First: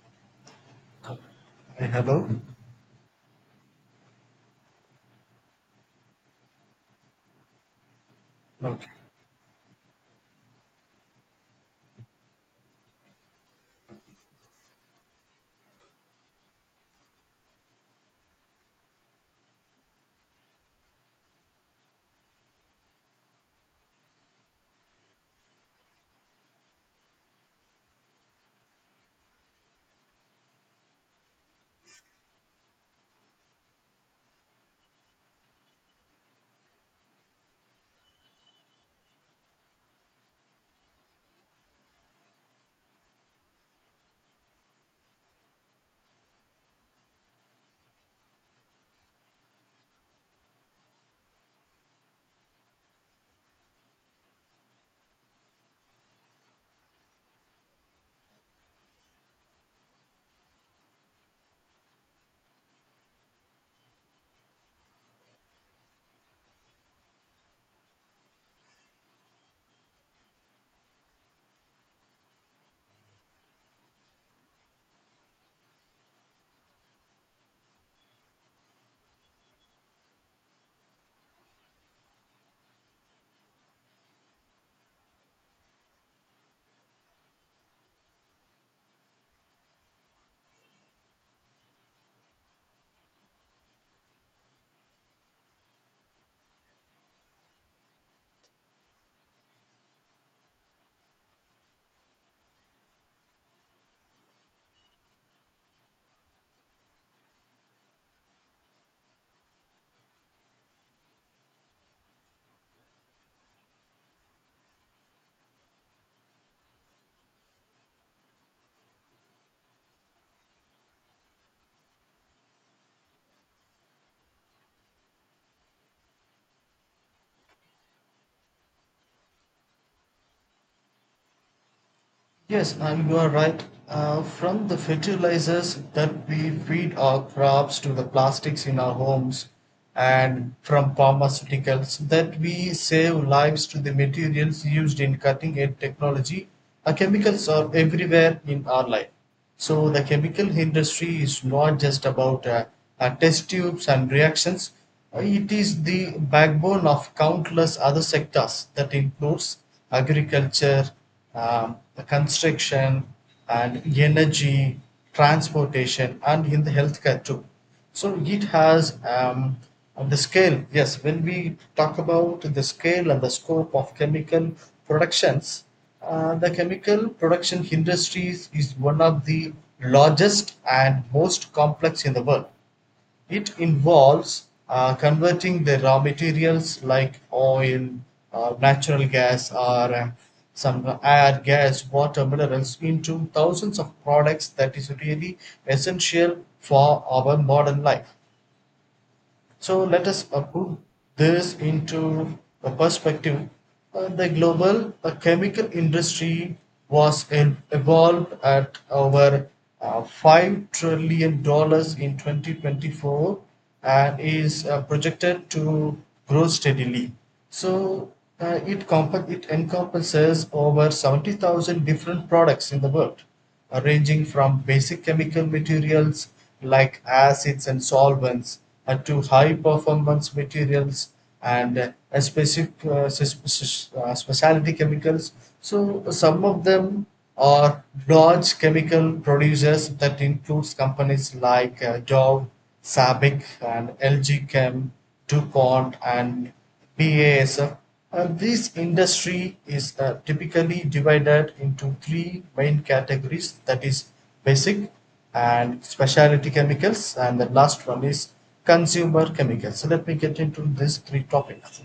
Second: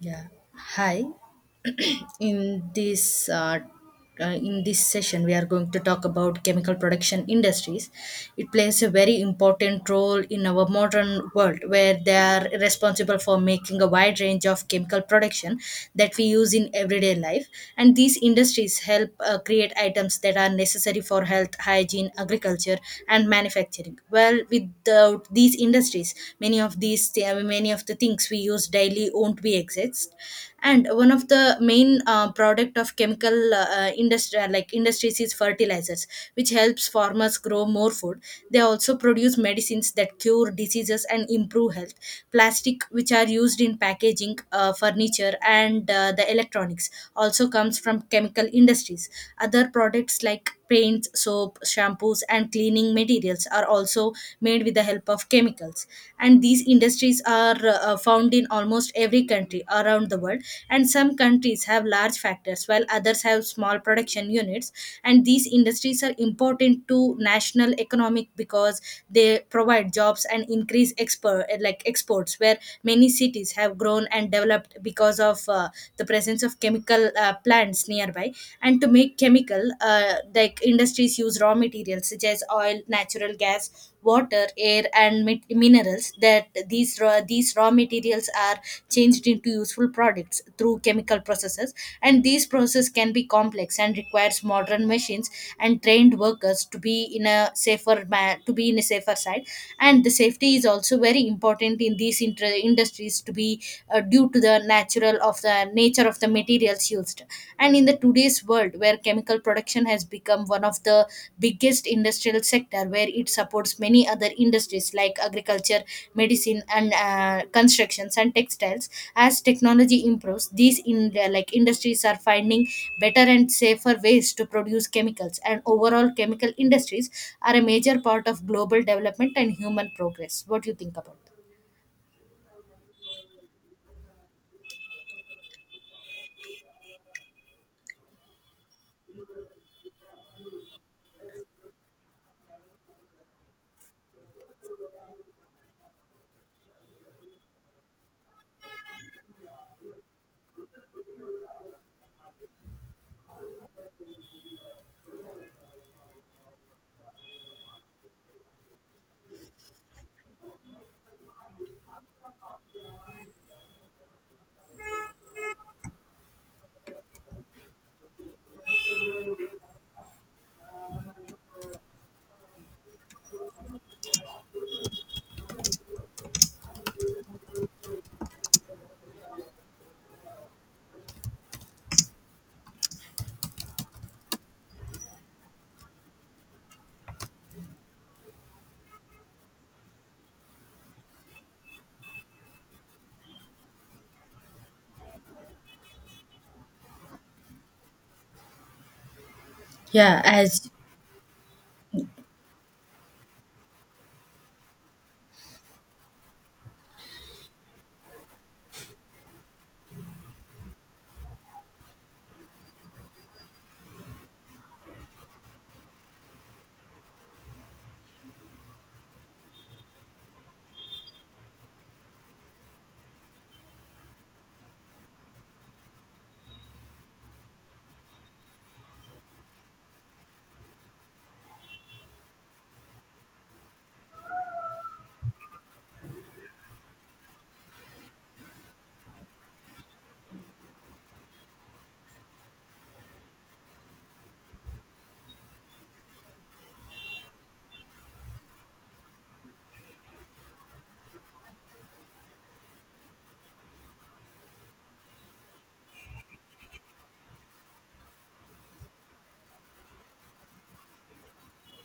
Yeah. Hi. Hello? In this uh, in this session, we are going to talk about chemical production industries. It plays a Okay. very important role in our modern world, where they are responsible for making a wide range of chemical production that we use in everyday life. And these industries help create items that are necessary for health, hygiene, agriculture, and manufacturing. Well, without these industries, many of the things we use daily won't be exist, and one of the main product of chemical industry like industries is fertilizers, which helps farmers grow more food. They also produce medicines that cure diseases and improve health. Plastic which are used in packaging, furniture, and the electronics also comes from chemical industries. Other products like paints, soap, shampoos, and cleaning materials are also made with the help of chemicals. And these industries are found in almost every country around the world, and some countries have large factories, while others have small production units. And these industries are important to national economic because they provide jobs and increase exports, where many cities have grown and developed because of the presence of chemical plants nearby. And to make chemical industries use raw materials such as oil, natural gas, water, air, and minerals, that these raw materials are changed into useful products through chemical processes. And these processes can be complex and requires modern machines and trained workers to be in a safer side. And the safety is also very important in these industries to be, due to the natural natural of the nature of the materials used. And in the today's world where chemical production has become one of the biggest industrial sector, where it supports many other industries like agriculture, medicine, and constructions and textiles. As technology improves, these in like industries are finding better and safer ways to produce chemicals, and overall chemical industries are a major part of global development and human progress. What do you think about that? Yes, and you are right. From the fertilizers that we feed our crops to the plastics in our homes, and from pharmaceuticals that we save lives to the materials used in cutting edge technology, our chemicals are everywhere in our life. So the chemical industry is not just about test tubes and reactions. It is the backbone of countless other sectors that includes agriculture, um, construction, and energy, transportation, and in the healthcare too. So it has the scale. Yes, when we talk about the scale and the scope of chemical productions, the chemical production industry is one of the largest and most complex in the world. It involves converting the raw materials like oil, or natural gas, or some air, gas, water, minerals into thousands of products that is really essential for our modern life. So let Yeah, us as put this into a perspective. The global chemical industry was evolved at over $5 trillion dollars in 2024 and is projected to grow steadily. So it encompasses over 70,000 different products in the world ranging from basic chemical materials like acids and solvents to high performance materials and a specific s- s- specialty chemicals. So some of them are large chemical producers that includes companies like Dow, Sabic, and LG Chem, DuPont, and BASF, and this industry is typically divided into three main categories: that is basic and specialty chemicals, and the last one is consumer chemicals. So let me get into these three topics.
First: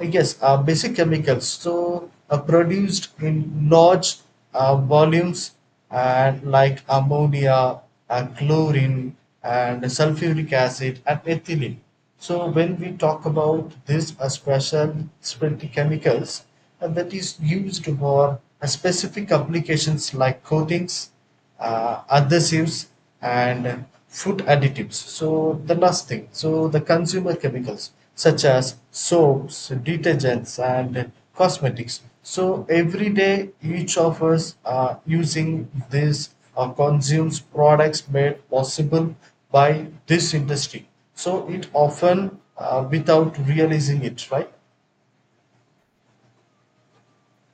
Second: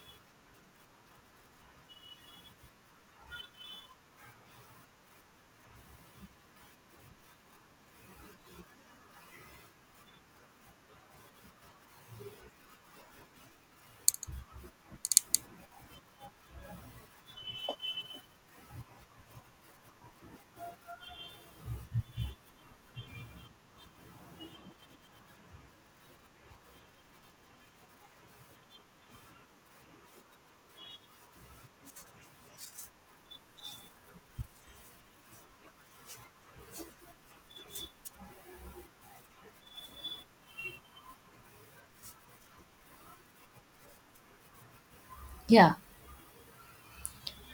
Yes, basic chemicals so produced in large volumes, and like ammonia, chlorine, and sulfuric acid, and ethylene. So when we talk about these, are specialty chemicals that is used for a specific applications like coatings, adhesives, and food additives. So the last thing, so the consumer chemicals such as soaps, detergents, and cosmetics. So every day, each of us are using these or consumes products made possible by this industry. So it often, without realizing it, right? yeah.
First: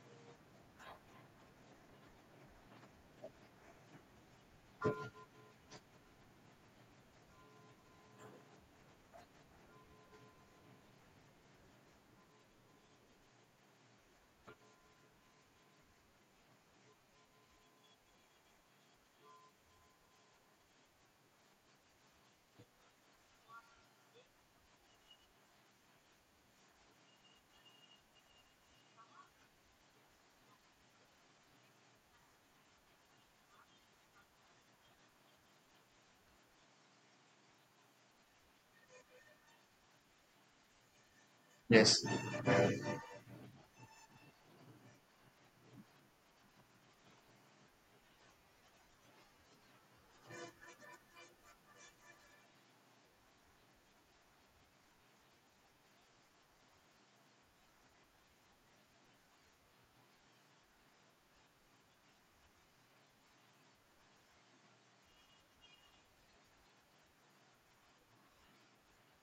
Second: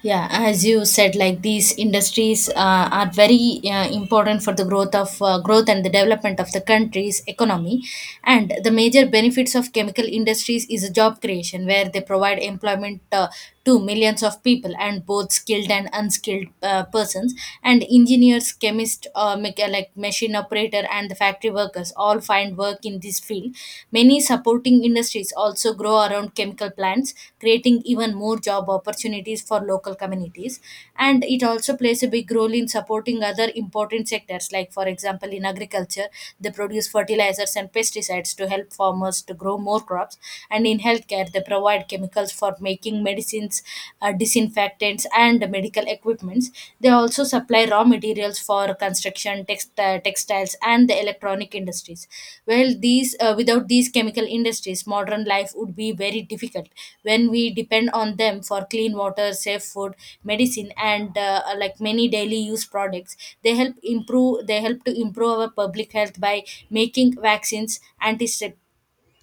Yeah, as you said, like these industries are very important for the growth and the development of the country's economy. And the major benefits of chemical industries is job creation, where they provide employment to millions of people, and both skilled and unskilled persons. And engineers, chemists, machine operator, and the factory workers all find work in this field. Many supporting industries also grow around chemical plants, creating even more job opportunities for local communities. And it also plays a big role in supporting other important sectors, like, for example, in agriculture, they produce fertilizers and pesticides to help farmers to grow more crops. And in healthcare, they provide Yes. chemicals for making medicines, disinfectants, and medical equipments. They also supply raw materials for construction, textiles, and the electronic industries. Well, these without these chemical industries, modern life would be very difficult. When we depend on them for clean water, safe food, medicine, and many daily use products, They help to improve our public health by making vaccines, antiseptics,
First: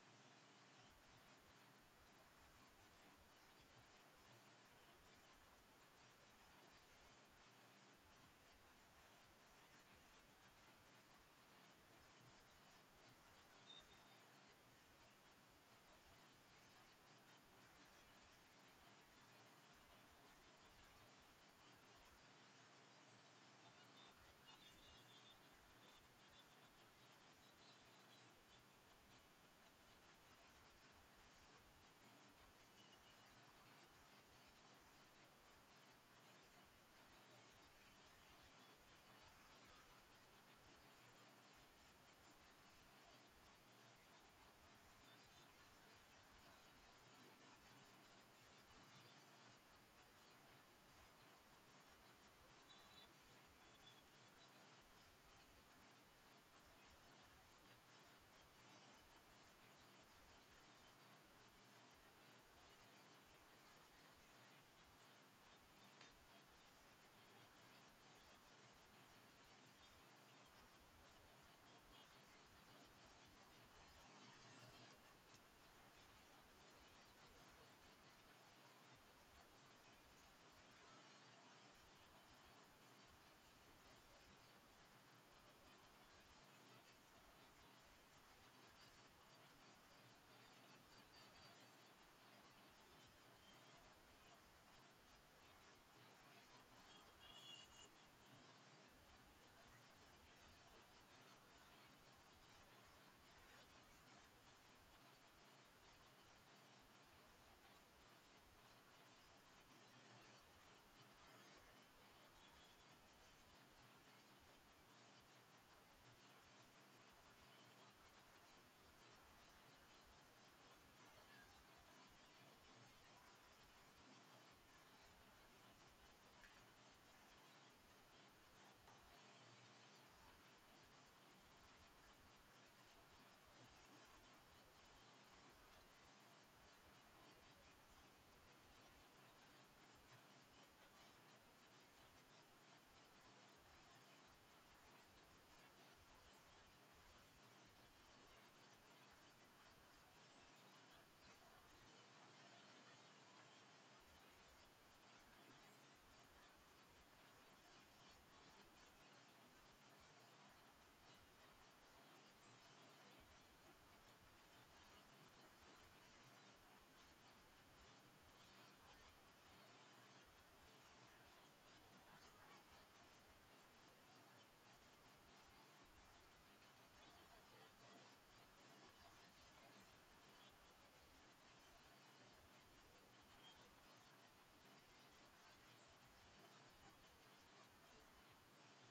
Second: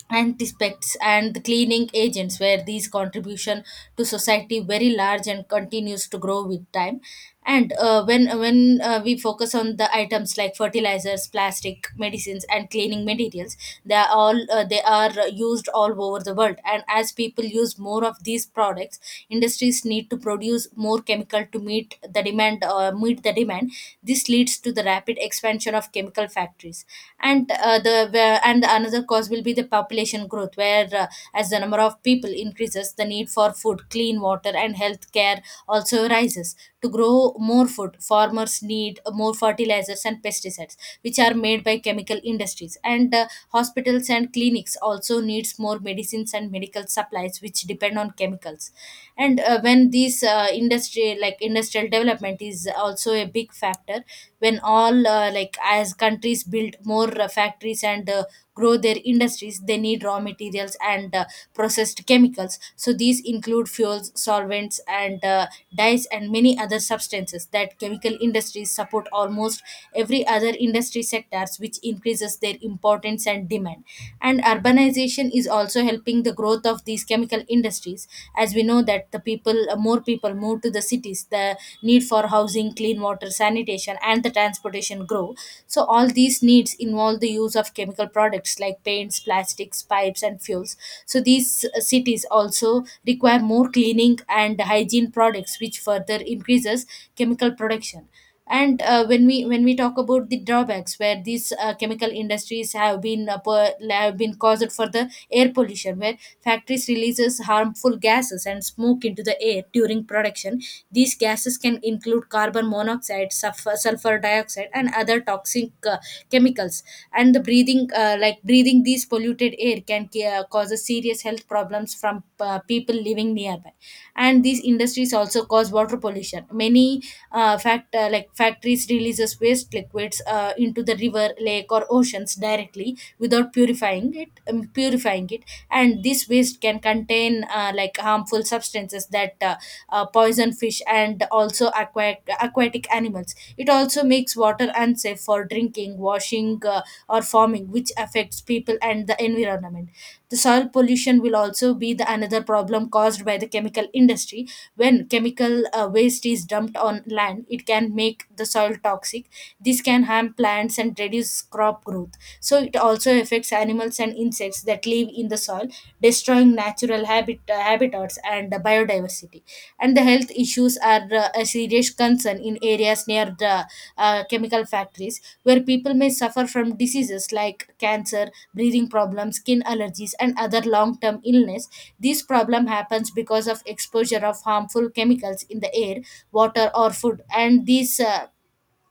and respects, and the cleaning agents, where these contribution to society very large and continues to grow with time. And when we focus on the items like fertilizers, plastic, medicines, and cleaning materials, they are all they are used all over the world. And as people use more of these products, industries need to produce more chemical to meet the demand. This leads to the rapid expansion of chemical factories. And and another cause will be the population growth, where as the number of people increases, the need for food, clean water, and health care also rises. To grow more food, farmers need more fertilizers and pesticides, which are made by chemical industries. And hospitals and clinics also needs more medicines and medical supplies, which depend on chemicals. And when the this industry like industrial development is also a big factor. When all uh, like as countries build more factories and grow their industries, they need raw materials and processed chemicals. So these include fuels, solvents, and dyes, and many other substances, that chemical industries support almost every other industry sectors, which increases their importance and demand. And urbanization is also helping the growth of these chemical industries. As we know that the people more people move to the cities, the need for housing, clean water, sanitation, and the transportation grow. So all these needs involve the use of chemical products like paints, plastics, pipes, and fuels. So these cities also require more cleaning and hygiene products, which further increases chemical production. And when we talk about the drawbacks, where these chemical industries have been per have been caused for the air pollution, where factories releases harmful gases and smoke into the air during production. These gases can include carbon monoxide, sulfur dioxide, and other toxic chemicals. And the breathing these polluted air can cause a serious health problems from people living nearby. And these industries also cause water pollution. Many factories releases waste liquids into the river, lake, or oceans directly without purifying it. And this waste can contain harmful substances that poison fish and also aquatic animals. It also makes water unsafe for drinking, washing, or farming, which affects people and the environment. The soil pollution will also be the another problem caused by the chemical industry. When chemical waste is dumped on land, it can make the soil toxic. This can harm plants and reduce crop growth. So it also affects animals and insects that live in the soil, destroying natural habitats and biodiversity. And the health issues are a serious concern in areas near the chemical factories, where people may suffer from diseases like cancer, breathing problems, skin allergies, and other long-term illness. This problem happens because of exposure of harmful chemicals in the air, water, or food. And these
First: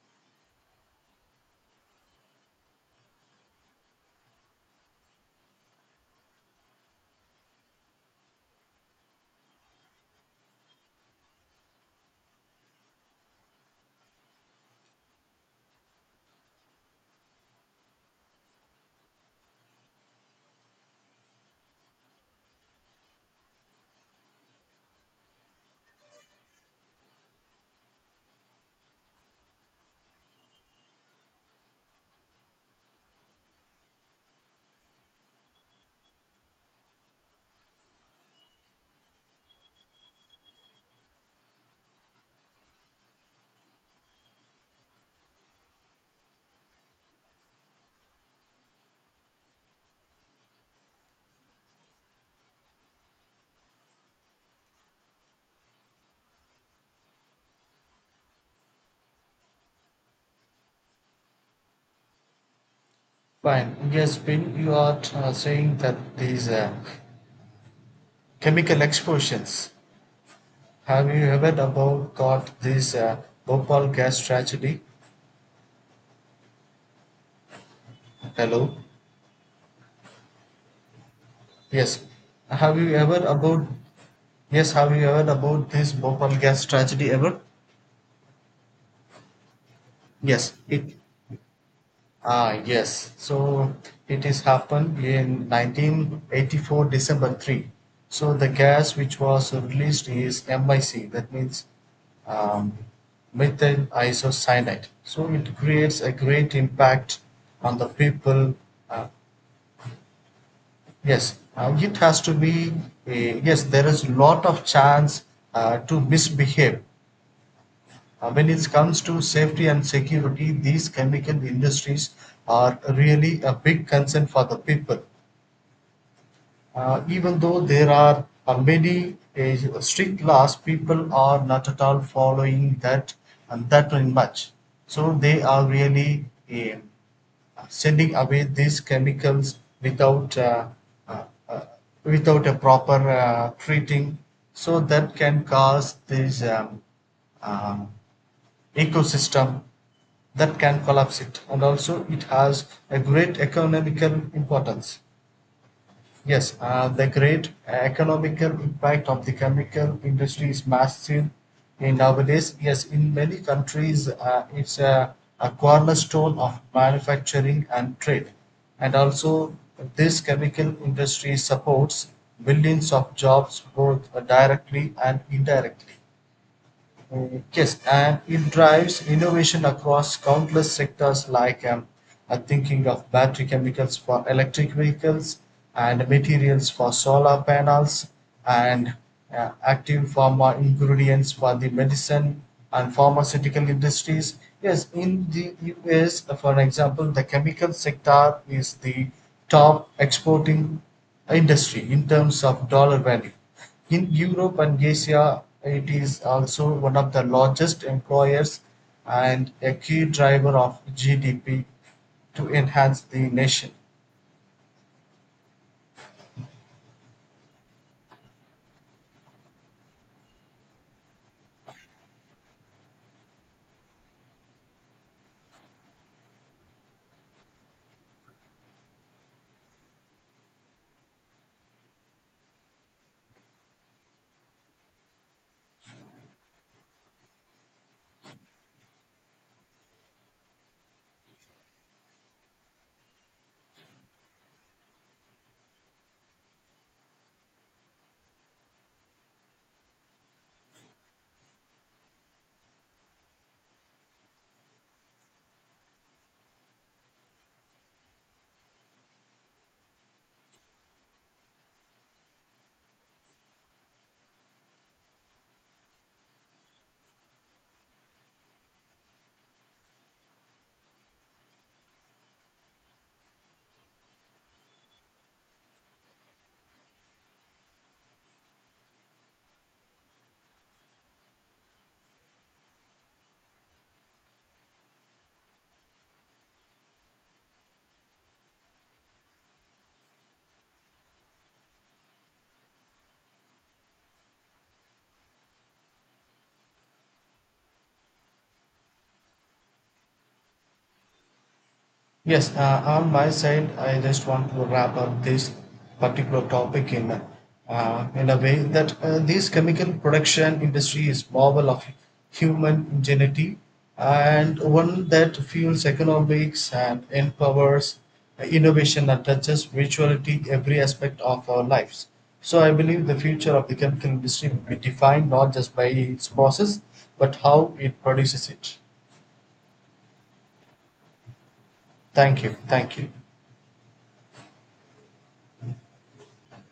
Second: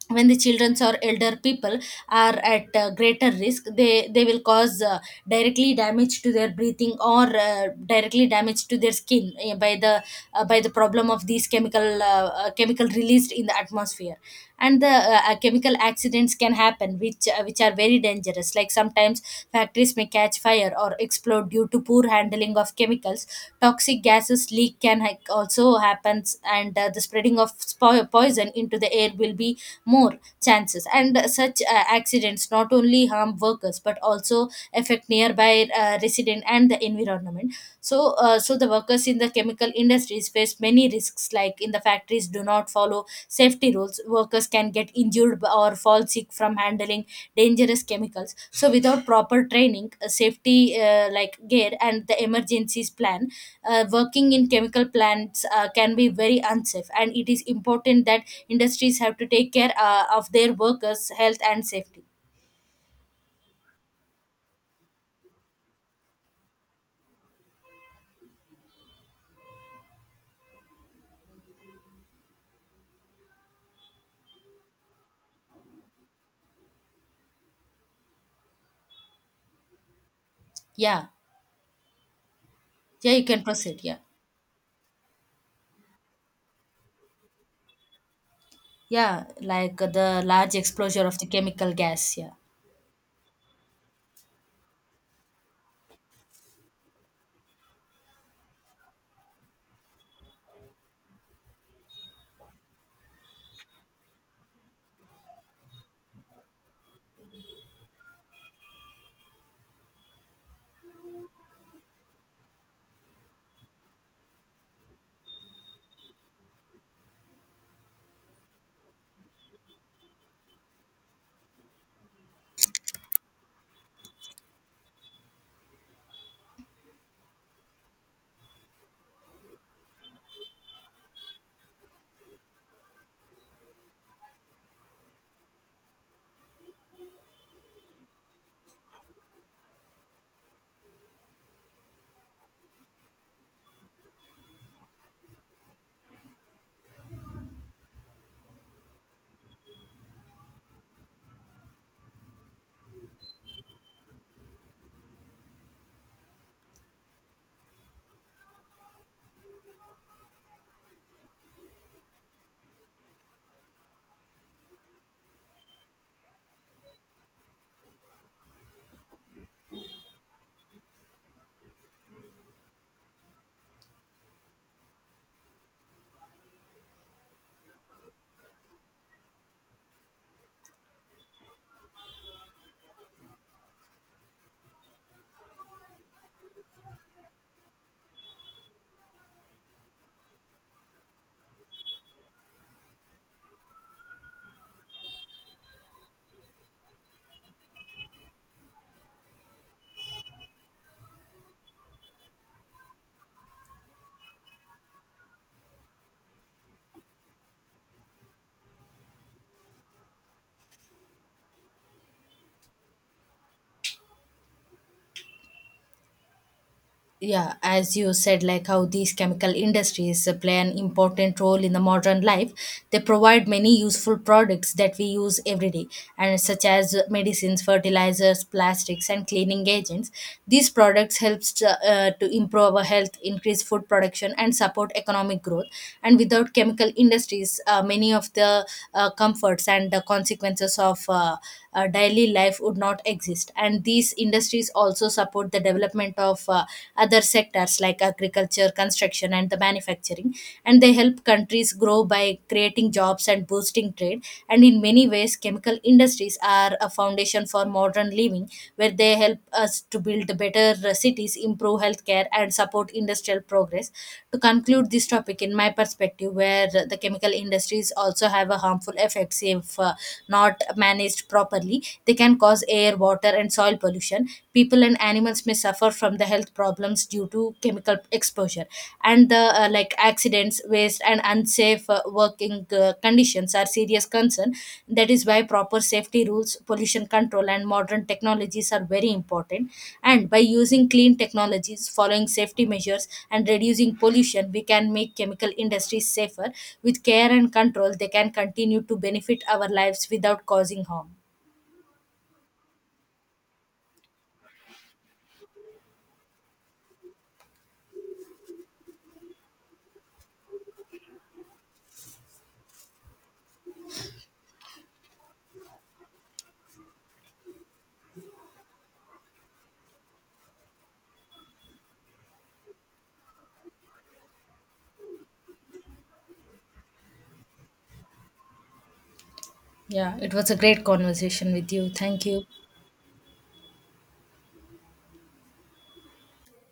when the childrens or elder people are at greater risk, they will cause directly damage to their breathing, or directly damage to their skin, by the problem of these chemical released in the atmosphere. And the chemical accidents can happen, which are very dangerous. Like sometimes factories may catch fire or explode due to poor handling of chemicals. Toxic gases leak can also happens, and the spreading of poison into the air will be more chances. And such accidents not only harm workers but also affect nearby resident and the environment. So, so the workers in the chemical industries face many risks, like in the factories do not follow safety rules. Workers can get injured or fall sick from handling dangerous chemicals. So, without proper training, safety gear, and the emergencies plan, working in chemical plants can be very unsafe. And it is important that industries have to take care of their workers' health and safety. Fine. Yes, Bill, you are saying that these chemical explosions. Have you ever about got this Bhopal gas tragedy? Hello. Yeah, Yes. Have you yeah, ever you can about? proceed. Yeah. Yes. Have you ever about this Bhopal gas tragedy ever? Yeah, like the large Yes. Exposure of the chemical gas. Yeah. Yes. So it is happened in 1984, December 3. So the gas which was released is MIC, that means um, methyl isocyanate. So it creates a great impact on the people. Uh, yes, it has to be, yes, there is lot of chance to misbehave when it comes to safety and security, these chemical industries are really a big concern for the people. Even though there are many strict laws, people are not at all following that and that very much. So they are really uh, sending away these chemicals uh, uh, without a proper treating. So that can cause this um, ecosystem, that can collapse it. And also it has a great economical importance. Yes, the great economical impact of the chemical industry is massive in nowadays. Yes, in many countries, it's a cornerstone of manufacturing and trade, and also this chemical industry supports millions of jobs, both directly and indirectly. Yes, and it drives innovation across countless sectors, like thinking of battery chemicals for electric vehicles, and materials for solar panels, and active pharma ingredients for the medicine and pharmaceutical industries. Yes, in the US, for example, the chemical sector is the top exporting industry in terms of dollar value. In Europe and Asia, it is also one of the largest employers and a key driver of GDP to enhance the nation. Yeah, as you said, like how these chemical industries play an important role in the modern life. They provide many useful products that we use every day, and such as medicines, fertilizers, plastics, and cleaning agents. These products helps to improve our health, increase food production, and support economic growth. And without chemical industries, many of the comforts and the consequences of daily life would not exist. And these industries also support the development of other sectors like agriculture, construction, and the manufacturing. And they help countries grow by creating jobs and boosting trade. And in many ways, chemical industries are a foundation for modern living, where they help us to build better cities, improve healthcare, and support industrial progress. To conclude this topic, in my perspective, where the chemical industries also have a harmful effects if not managed properly, they can cause air, water, and soil pollution. People and animals may suffer from the health problems due to chemical exposure, and the accidents, waste, and unsafe working conditions are serious concern. That is why proper safety rules, pollution control, and modern technologies are very important. And by using clean technologies, following safety measures, and reducing pollution, we can make chemical industries safer. With care and control, they can continue to benefit our lives without causing harm. Yes, on my side, I just want to wrap up this particular topic in in a way that this chemical production industry is marvel of human ingenuity, and one that fuels economics and empowers innovation and touches virtuality every aspect of our lives. So I believe the future of the chemical industry will be defined not just by its process, but how it produces it. Yeah, it was a great conversation with you. Thank Thank you. you. Thank you.